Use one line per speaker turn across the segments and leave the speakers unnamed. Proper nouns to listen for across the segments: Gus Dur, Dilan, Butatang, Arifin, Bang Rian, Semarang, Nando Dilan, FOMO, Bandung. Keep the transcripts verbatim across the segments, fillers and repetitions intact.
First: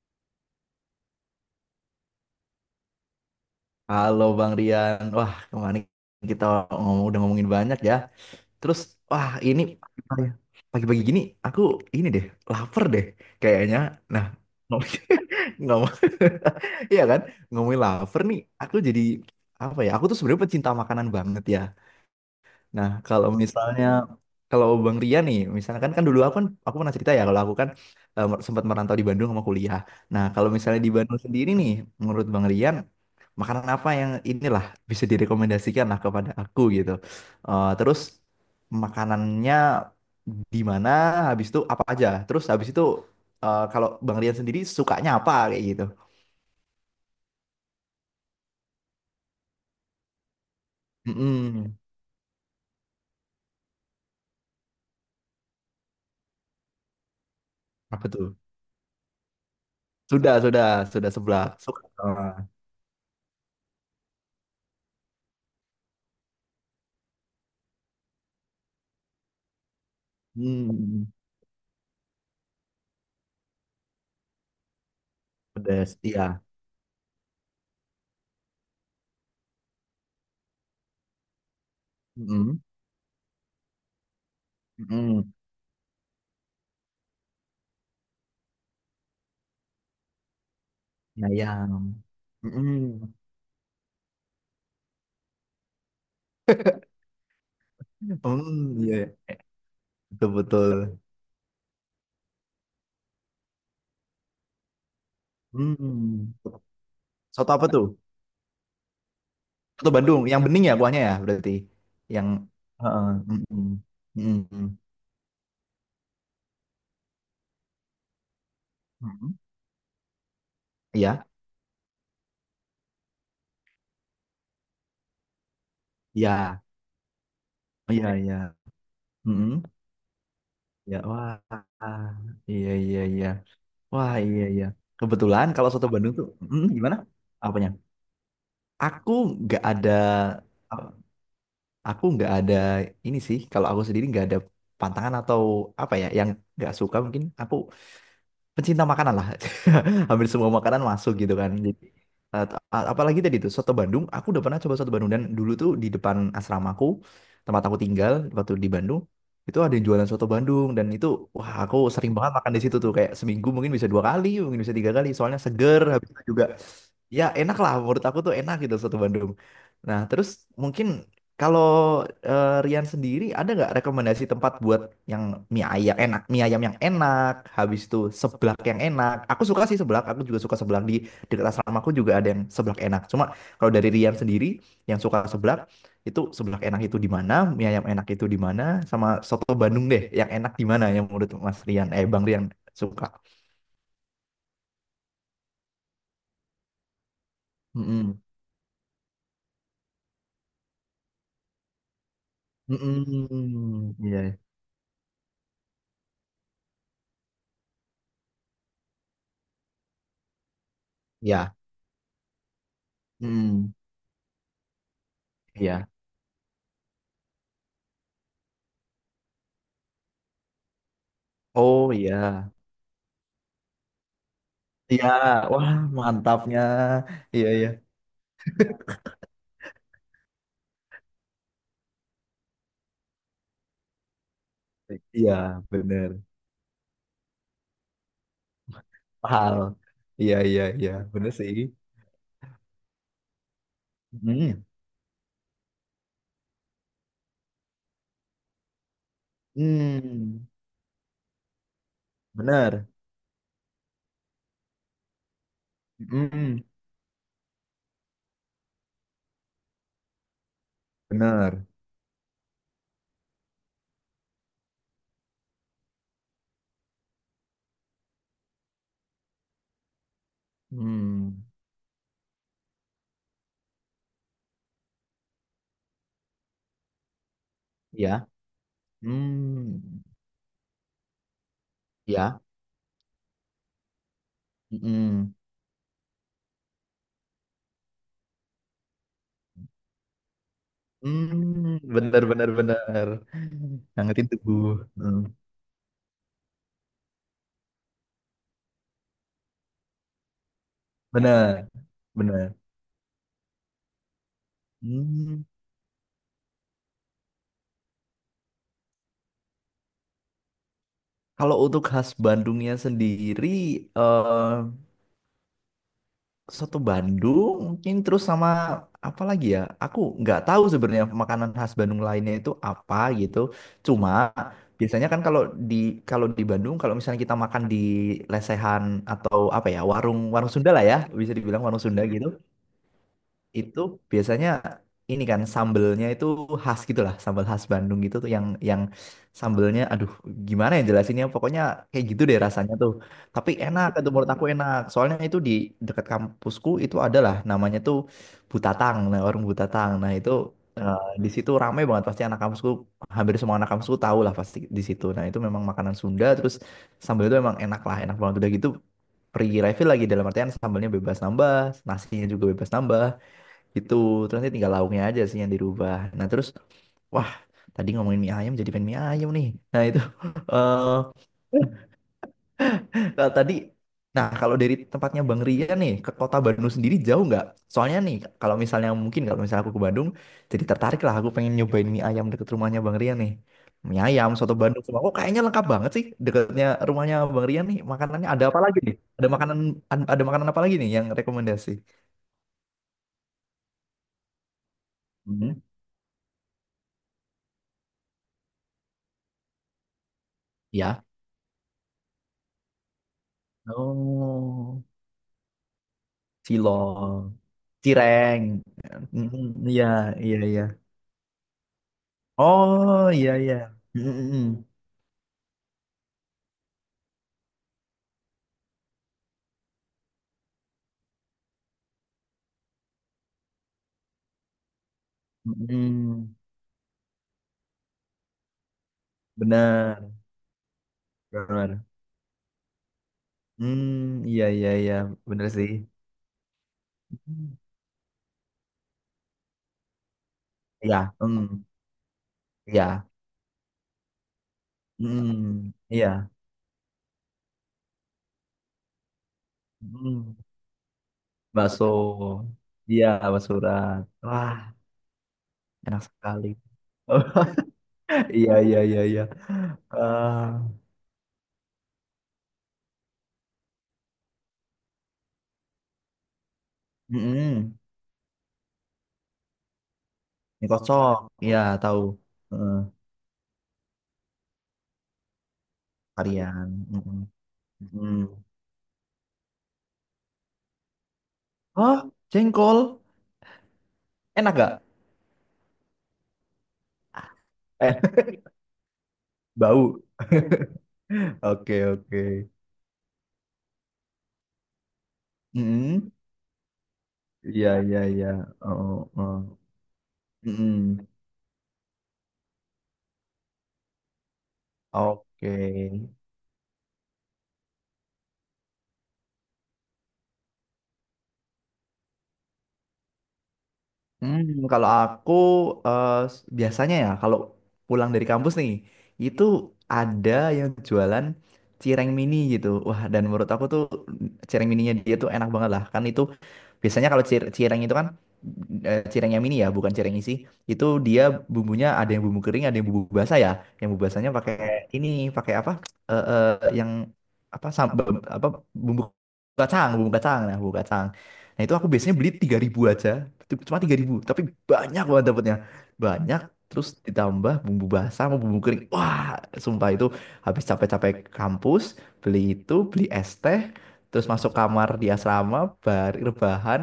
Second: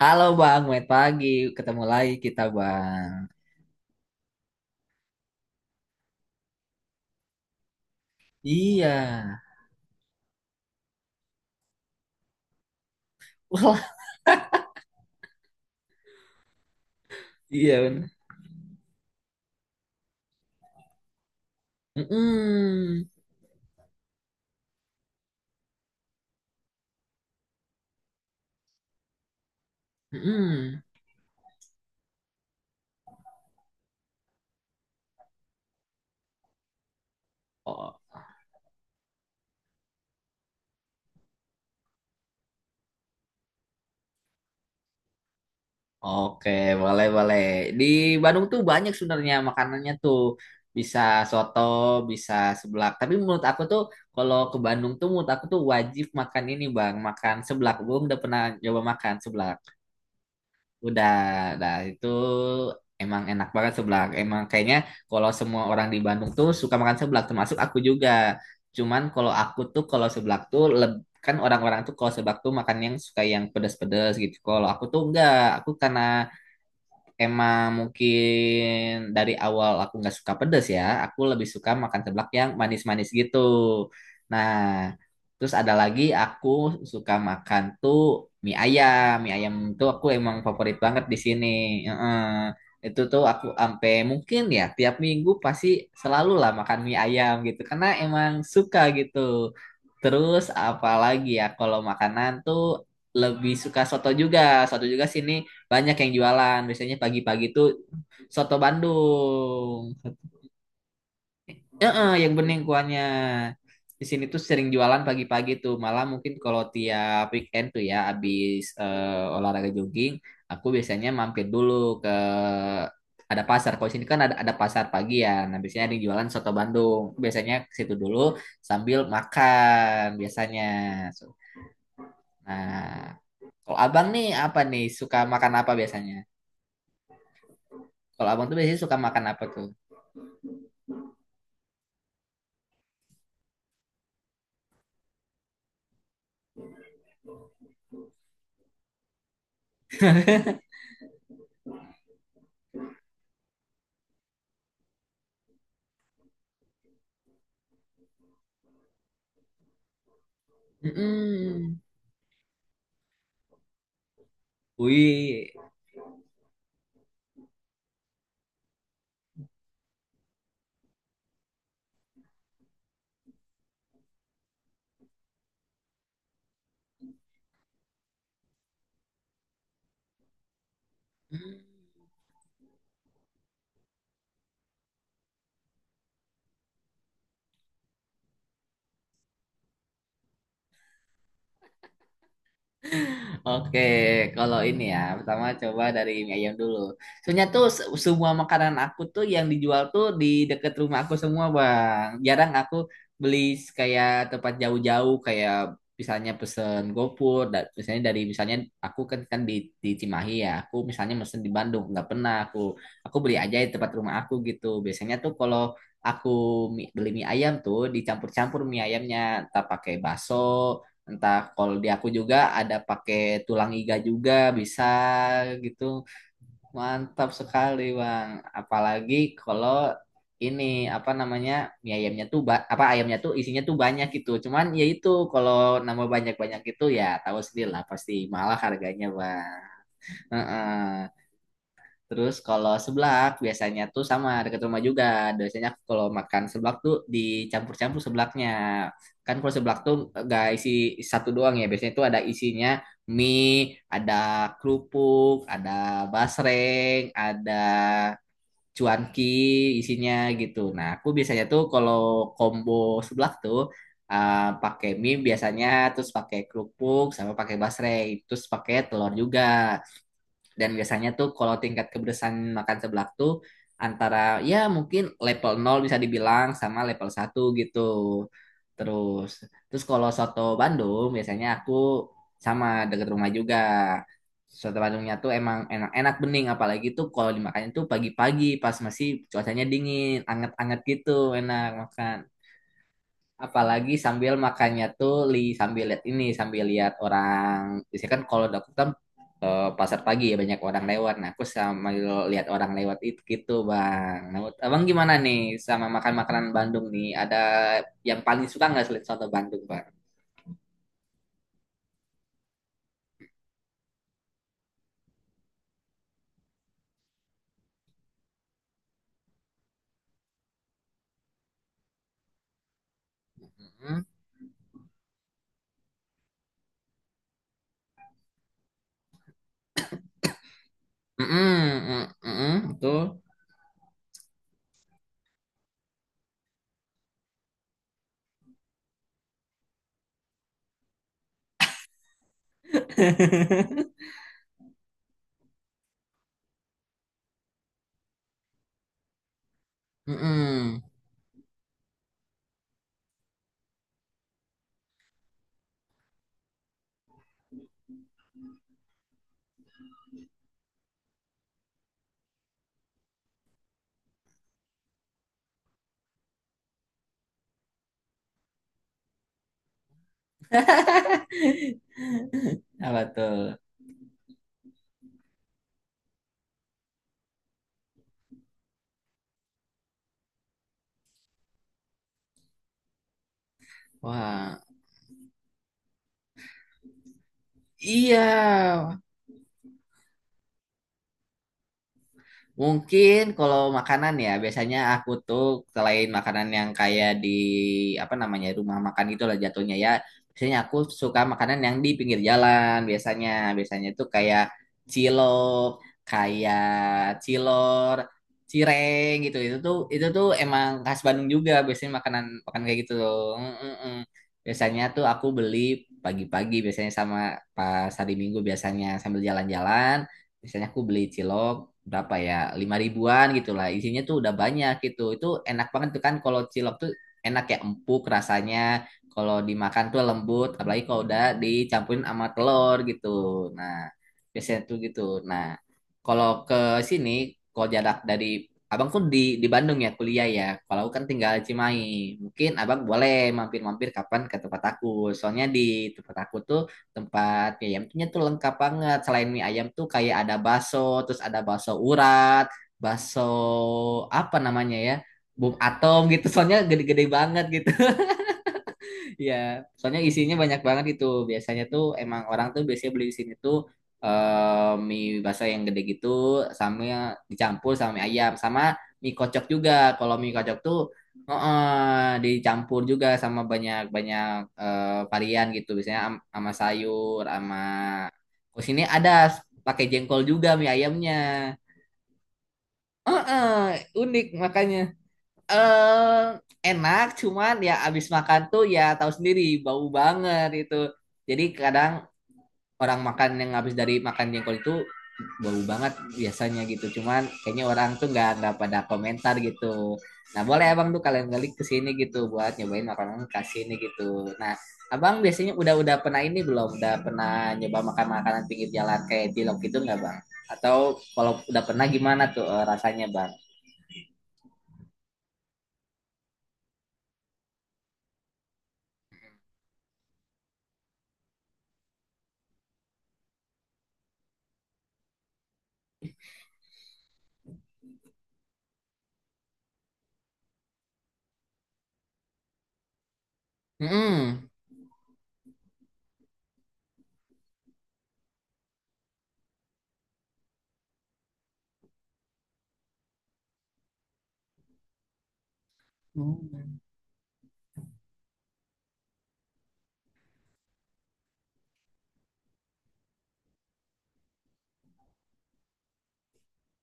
Halo Bang, selamat pagi. Ketemu lagi kita Bang.
Halo Bang Rian, wah kemarin kita ngomong udah ngomongin banyak ya. Terus
Iya.
wah ini pagi-pagi pagi-pagi gini aku ini deh lapar deh kayaknya.
Wah,
Nah, ngomong, iya kan
iya
ngomongin
bener.
lapar nih. Aku jadi apa ya? Aku tuh sebenarnya pecinta makanan banget ya. Nah,
Mm-mm.
kalau misalnya kalau Bang Rian nih, misalkan kan kan dulu aku kan aku pernah cerita ya kalau aku kan eh, mer- sempat merantau di Bandung sama kuliah. Nah, kalau misalnya
Mm-mm.
di Bandung sendiri nih, menurut Bang Rian, makanan apa yang inilah bisa direkomendasikan lah kepada aku gitu. Eh,
Oh,
terus makanannya di mana, habis itu apa aja. Terus habis itu eh, kalau Bang Rian sendiri sukanya apa kayak gitu.
oke, boleh boleh. Di Bandung tuh banyak sebenarnya makanannya tuh. Bisa soto,
Mm-mm.
bisa seblak. Tapi menurut aku tuh kalau ke Bandung tuh menurut aku tuh wajib makan ini Bang, makan seblak. Belum
Apa
udah
tuh?
pernah coba makan seblak.
Sudah, sudah,
Udah,
sudah sebelah.
dah itu
Suka.
emang enak banget seblak. Emang kayaknya kalau semua orang di Bandung tuh suka makan seblak, termasuk aku juga. Cuman kalau aku tuh kalau seblak tuh leb-
Hmm,
kan orang-orang tuh kalau seblak tuh makan yang suka yang pedas-pedas gitu. Kalau aku tuh enggak, aku
pedas.
karena
Iya.
emang mungkin dari awal aku nggak suka pedas ya. Aku lebih suka makan seblak yang
Mhm,
manis-manis gitu. Nah,
mhm.
terus ada lagi aku suka makan tuh mie ayam. Mie ayam tuh aku emang favorit banget di sini.
Ayam.
Heeh. Itu
Mhm.
tuh aku ampe mungkin ya tiap minggu pasti selalu lah makan mie ayam gitu. Karena emang suka
Hmm, iya,
gitu.
iya. Betul,
Terus
betul.
apalagi ya kalau makanan tuh lebih suka soto juga. Soto juga sini banyak yang
Hmm.
jualan biasanya pagi-pagi
Soto
tuh
apa tuh?
soto
Soto
Bandung.
Bandung, yang bening ya kuahnya ya berarti.
Heeh,
Yang
yang bening kuahnya
heeh, mhm.
di sini tuh sering
Mhm.
jualan pagi-pagi tuh, malah mungkin kalau tiap weekend tuh ya abis
Mhm.
eh, olahraga jogging, aku biasanya
Iya,
mampir dulu ke ada pasar. Kalau di sini kan ada ada pasar pagi ya, nah biasanya ada yang jualan soto
iya.
Bandung, biasanya ke
Oh,
situ
iya,
dulu
iya.
sambil
Mhm.
makan biasanya.
Ya,
So-
wah. Iya, iya,
nah,
iya.
kalau abang
Wah,
nih
iya,
apa
iya.
nih, suka
Kebetulan
makan
kalau
apa
soto Bandung
biasanya?
tuh, mhm, gimana? Apanya?
Kalau abang tuh biasanya suka
Aku
makan apa
nggak
tuh?
ada aku nggak ada ini sih kalau aku sendiri nggak ada pantangan atau apa ya yang nggak suka. Mungkin aku pencinta makanan lah, hampir semua makanan masuk gitu kan. Jadi, eh, a- apalagi tadi tuh soto Bandung, aku udah pernah coba soto Bandung. Dan dulu tuh di depan asramaku, tempat aku tinggal waktu di Bandung, itu ada yang jualan soto Bandung. Dan itu wah, aku
Mm-mm.
sering banget makan di situ tuh. Kayak seminggu mungkin bisa dua kali, mungkin bisa tiga kali, soalnya
Uy,
seger. Habis itu juga ya enak lah, menurut aku tuh enak gitu soto Bandung. Nah, terus mungkin kalau eh, Rian sendiri, ada nggak rekomendasi tempat buat yang mie ayam enak, mie ayam yang enak, habis itu seblak yang enak. Aku suka sih seblak, aku juga suka seblak di dekat
Mm.
asrama aku juga ada yang seblak enak. Cuma kalau dari Rian sendiri yang suka seblak, itu seblak enak itu di mana, mie ayam enak itu di mana, sama soto Bandung deh yang enak di mana, yang menurut Mas Rian, eh Bang Rian suka.
Oke, kalau ini ya, pertama coba dari mie ayam dulu. Soalnya tuh se-
Mm-mm.
semua makanan aku tuh yang dijual tuh di deket rumah aku semua, Bang. Jarang aku beli
Mm-mm.
kayak
Iya.
tempat jauh-jauh kayak misalnya pesen GoFood, da- misalnya dari misalnya aku kan kan di, di Cimahi ya, aku misalnya mesen di
Ya.
Bandung, nggak pernah aku aku beli aja di
Mm.
tempat rumah aku gitu. Biasanya tuh kalau
Iya.
aku mi- beli mie ayam tuh dicampur-campur mie ayamnya, entah pakai bakso, entah kalau di
Oh
aku juga
iya.
ada pakai tulang iga juga bisa
Iya, wah
gitu.
mantapnya.
Mantap
Iya, iya.
sekali, Bang. Apalagi kalau ini apa namanya? Mie ayamnya tuh ba- apa, ayamnya tuh isinya tuh banyak gitu. Cuman ya itu
Iya,
kalau nama
bener.
banyak-banyak itu ya tahu sendiri lah pasti mahal harganya,
Mahal.
Bang.
Iya, iya, iya.
Heeh.
Bener sih.
Terus kalau seblak biasanya tuh sama dekat
Hmm.
rumah juga. Biasanya aku kalau makan seblak tuh dicampur-campur seblaknya. Kan kalau seblak tuh gak
Hmm.
isi satu doang ya. Biasanya tuh ada isinya
Bener.
mie, ada kerupuk, ada
Hmm.
basreng, ada cuanki isinya gitu. Nah, aku biasanya tuh
Bener.
kalau combo seblak tuh eh, pakai mie biasanya, terus pakai kerupuk sama pakai basreng, terus pakai telur juga. Dan biasanya tuh
Hmm.
kalau tingkat kepedesan makan seblak tuh antara ya mungkin level nol bisa dibilang sama level satu gitu.
Ya.
Terus terus
Hmm.
kalau soto Bandung biasanya aku
Ya.
sama deket rumah juga. Soto Bandungnya tuh
Hmm.
emang enak-enak bening, apalagi tuh kalau dimakannya tuh pagi-pagi pas masih cuacanya dingin, anget-anget gitu enak
Hmm.
makan,
Bener, bener, bener.
apalagi
Ngangetin
sambil
tubuh.
makannya
Hmm.
tuh li sambil lihat ini, sambil lihat orang. Biasanya kan kalau dapur kan eh, pasar pagi ya banyak orang lewat, nah aku
Bener,
sambil lihat
bener.
orang lewat itu gitu, bang. Nah, menurut abang gimana
Hmm.
nih sama makan makanan Bandung nih, ada yang paling suka nggak selain soto Bandung, bang?
Kalau untuk khas Bandungnya sendiri, eh, soto Bandung mungkin, terus sama apa lagi ya? Aku nggak tahu sebenarnya makanan khas Bandung lainnya itu apa gitu.
Mm-mm.
Cuma biasanya kan kalau di kalau di Bandung, kalau misalnya kita makan di lesehan atau apa ya, warung warung Sunda lah ya, bisa
Mm-mm,
dibilang warung Sunda
mm,
gitu,
mm-mm, betul.
itu biasanya ini kan sambelnya itu khas gitu lah, sambel khas Bandung gitu tuh yang yang sambelnya. Aduh, gimana ya jelasinnya, pokoknya kayak gitu deh rasanya tuh. Tapi enak itu, menurut aku enak. Soalnya itu di dekat kampusku itu adalah, namanya tuh Butatang, nah warung Butatang. Nah, itu
Mm-mm.
eh, di situ rame banget pasti anak kampusku, hampir semua anak kampusku tahu lah pasti di situ. Nah, itu memang makanan Sunda, terus sambel itu emang enak lah, enak banget udah gitu. Free refill lagi, dalam artian sambalnya bebas nambah, nasinya juga bebas nambah. Itu terus nanti tinggal lauknya aja sih yang dirubah. Nah, terus wah, tadi ngomongin mie ayam jadi pengen mie ayam nih. Nah, itu eh
Apa
nah,
tuh?
tadi, nah kalau dari tempatnya Bang Rian nih ke kota Bandung sendiri jauh nggak? Soalnya nih kalau misalnya, mungkin kalau misalnya aku ke Bandung, jadi tertarik lah aku pengen nyobain mie ayam deket rumahnya Bang Rian nih. Mie ayam, soto
Wah,
Bandung semua. Kok kayaknya lengkap banget sih deketnya rumahnya Bang Rian nih.
iya.
Makanannya ada apa lagi nih? Ada makanan ada makanan apa lagi nih yang rekomendasi?
Mungkin kalau makanan ya, biasanya aku tuh
Hmm.
selain makanan yang kayak di apa namanya rumah makan gitu lah jatuhnya ya. Biasanya aku
Ya.
suka makanan yang di pinggir jalan biasanya. Biasanya tuh kayak
Oh.
cilok, kayak
Cilok,
cilor,
cireng.
cireng gitu.
Mm,
Itu tuh
iya,
itu tuh
iya, iya.
emang khas Bandung juga, biasanya makanan makan kayak gitu
Oh,
tuh.
iya, iya.
Mm-mm-mm.
Mm,
Biasanya tuh aku beli pagi-pagi, biasanya sama pas hari Minggu biasanya sambil jalan-jalan, misalnya aku beli cilok berapa ya lima ribuan gitu lah, isinya tuh udah banyak gitu, itu
mm,
enak
mm.
banget tuh. Kan
Mm,
kalau cilok tuh enak ya, empuk rasanya kalau dimakan tuh
benar,
lembut, apalagi kalau udah
benar.
dicampurin sama telur gitu. Nah
Hmm, iya,
biasanya
iya,
tuh
iya.
gitu.
Benar
Nah
sih.
kalau ke sini, kalau jarak dari abang kan di di Bandung ya kuliah ya, kalau aku kan
Iya,
tinggal
hmm,
Cimahi, mungkin abang
iya.
boleh mampir-mampir kapan ke tempat aku. Soalnya
Hmm,
di tempat
iya.
aku tuh tempat mie ayamnya tuh lengkap banget. Selain mie ayam tuh kayak ada
Hmm.
bakso, terus ada bakso urat,
Bakso. Iya,
bakso
bakso urat.
apa
Wah,
namanya ya, bom atom
enak
gitu.
sekali.
Soalnya gede-gede banget gitu.
Iya, iya, iya, iya.
Iya, soalnya isinya
Eh,
banyak banget itu. Biasanya tuh emang orang tuh biasanya beli di sini tuh eh, mie basah yang gede gitu, sama dicampur
mm-mm.
sama mie ayam sama mie kocok juga. Kalau mie kocok
Mie
tuh
kocok, iya tahu.
eh,
Heeh,
dicampur juga sama banyak-banyak eh, varian gitu. Biasanya am- sama
varian.
sayur,
Mm-mm.
sama
Mm-mm.
terus ini ada pakai jengkol juga mie ayamnya.
Oh, jengkol.
Heeh, unik
Enak
makanya
gak?
eh enak, cuman ya
Eh,
abis makan tuh ya tahu sendiri bau
bau.
banget itu, jadi
Oke,
kadang
oke.
orang makan yang habis dari makan jengkol itu bau banget
Mm-mm.
biasanya gitu, cuman kayaknya
Iya,
orang
iya,
tuh
iya.
nggak nggak pada
Oh,
komentar
oh.
gitu. Nah boleh abang tuh
Mm-mm.
kalian balik ke sini gitu buat nyobain makanan khas sini gitu. Nah abang
Oke.
biasanya udah udah pernah ini belum, udah pernah nyoba makan makanan pinggir jalan kayak cilok gitu nggak bang? Atau kalau udah pernah gimana tuh eh, rasanya bang?
Hmm, kalau aku eh, s- biasanya ya kalau pulang dari kampus nih, itu ada yang jualan cireng mini gitu. Wah, dan menurut aku tuh cireng mininya dia tuh enak banget lah. Kan itu biasanya kalau cir- cireng itu kan, eh, cireng yang mini ya, bukan cireng isi. Itu dia bumbunya ada yang bumbu kering, ada yang bumbu basah ya. Yang bumbu basahnya
Mm-mm.
pakai ini, pakai apa? Eh, eh, yang apa, sambal apa, bumbu kacang, bumbu kacang. Nah, bumbu kacang. Nah, itu aku biasanya beli tiga ribu aja. Cuma tiga ribu tapi banyak banget dapetnya.
Hmm.
Banyak, terus ditambah bumbu basah sama bumbu kering. Wah, sumpah itu habis capek-capek kampus, beli itu, beli es teh, terus masuk kamar di asrama, bar rebahan,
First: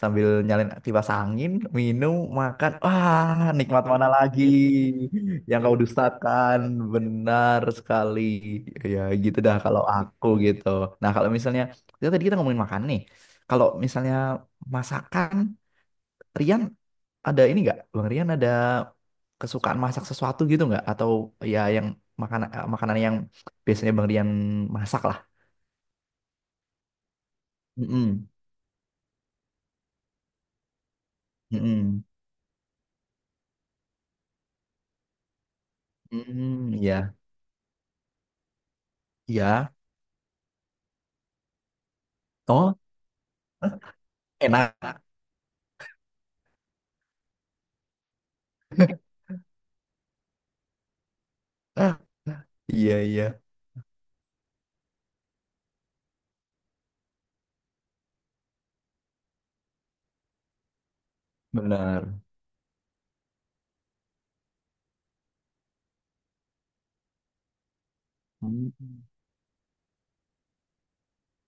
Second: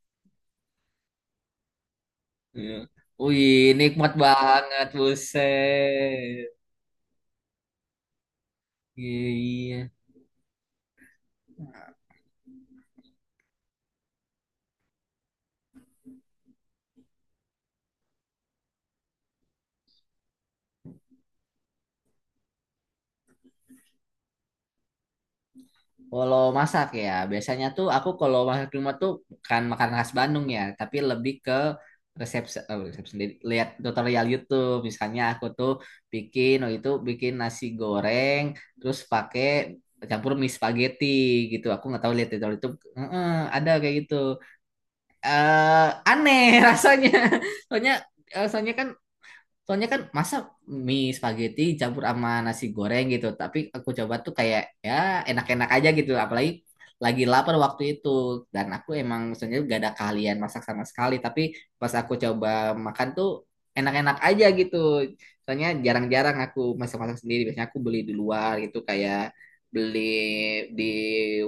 sambil nyalain kipas angin, minum,
Iya.
makan, wah
Wih,
nikmat mana
nikmat
lagi
banget,
yang kau
buset.
dustakan. Benar sekali. Ya
Iya,
gitu dah kalau
iya.
aku gitu. Nah kalau misalnya kita tadi kita ngomongin makan nih, kalau misalnya masakan Rian, ada ini nggak, Bang Rian ada kesukaan masak sesuatu gitu nggak, atau ya yang makanan, eh, makanan yang biasanya Bang Rian masak lah.
Kalau masak ya, biasanya tuh aku
Mm-mm.
kalau masak di rumah tuh kan makan khas Bandung ya, tapi lebih ke
Mm-mm.
resep, se- eh, resep sendiri. Lihat tutorial YouTube, misalnya aku tuh bikin, oh
Hmm,
itu
iya,
bikin nasi goreng, terus pakai
iya.
campur mie spaghetti gitu. Aku nggak tahu, lihat tutorial YouTube,
Oh,
Heeh, ada kayak gitu.
enak.
Eh, Aneh rasanya, soalnya, eh, soalnya kan Soalnya kan masa mie spaghetti campur sama nasi
Iya,
goreng
iya,
gitu. Tapi aku coba tuh kayak ya enak-enak aja gitu. Apalagi lagi lapar waktu itu. Dan aku emang sebenarnya gak ada keahlian masak sama sekali. Tapi pas aku
benar.
coba makan tuh enak-enak aja gitu. Soalnya jarang-jarang aku masak-masak sendiri. Biasanya aku beli di luar
Hmm,
gitu, kayak beli di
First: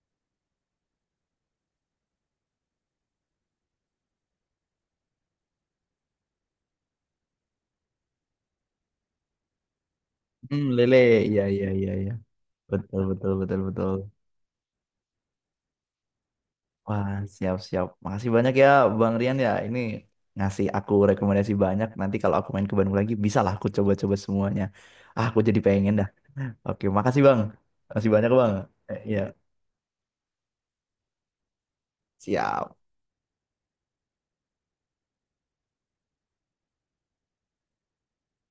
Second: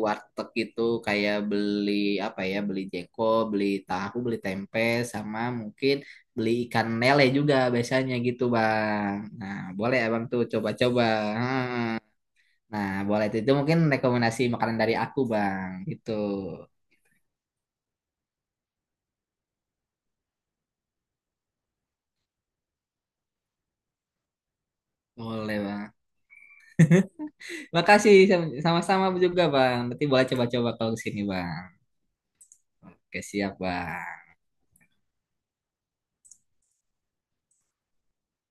warteg gitu, kayak beli apa ya, beli jeko, beli tahu, beli tempe sama mungkin beli ikan lele juga biasanya gitu bang. Nah boleh abang tuh
hmm, lele,
coba-coba.
iya, iya,
Hmm.
iya, iya.
Nah
Betul,
boleh
betul,
itu, itu
betul,
mungkin
betul.
rekomendasi makanan dari aku bang gitu.
Wah, siap, siap. Makasih banyak ya, Bang Rian ya. Ini ngasih aku rekomendasi banyak. Nanti kalau aku main ke Bandung lagi, bisa lah aku coba-coba semuanya. Ah, aku
Boleh
jadi
bang.
pengen dah. Oke, makasih Bang. Makasih
Makasih
banyak Bang.
sama-
Eh,
sama-sama
iya,
juga bang. Nanti boleh coba-coba kalau kesini bang.
siap.
Oke siap bang.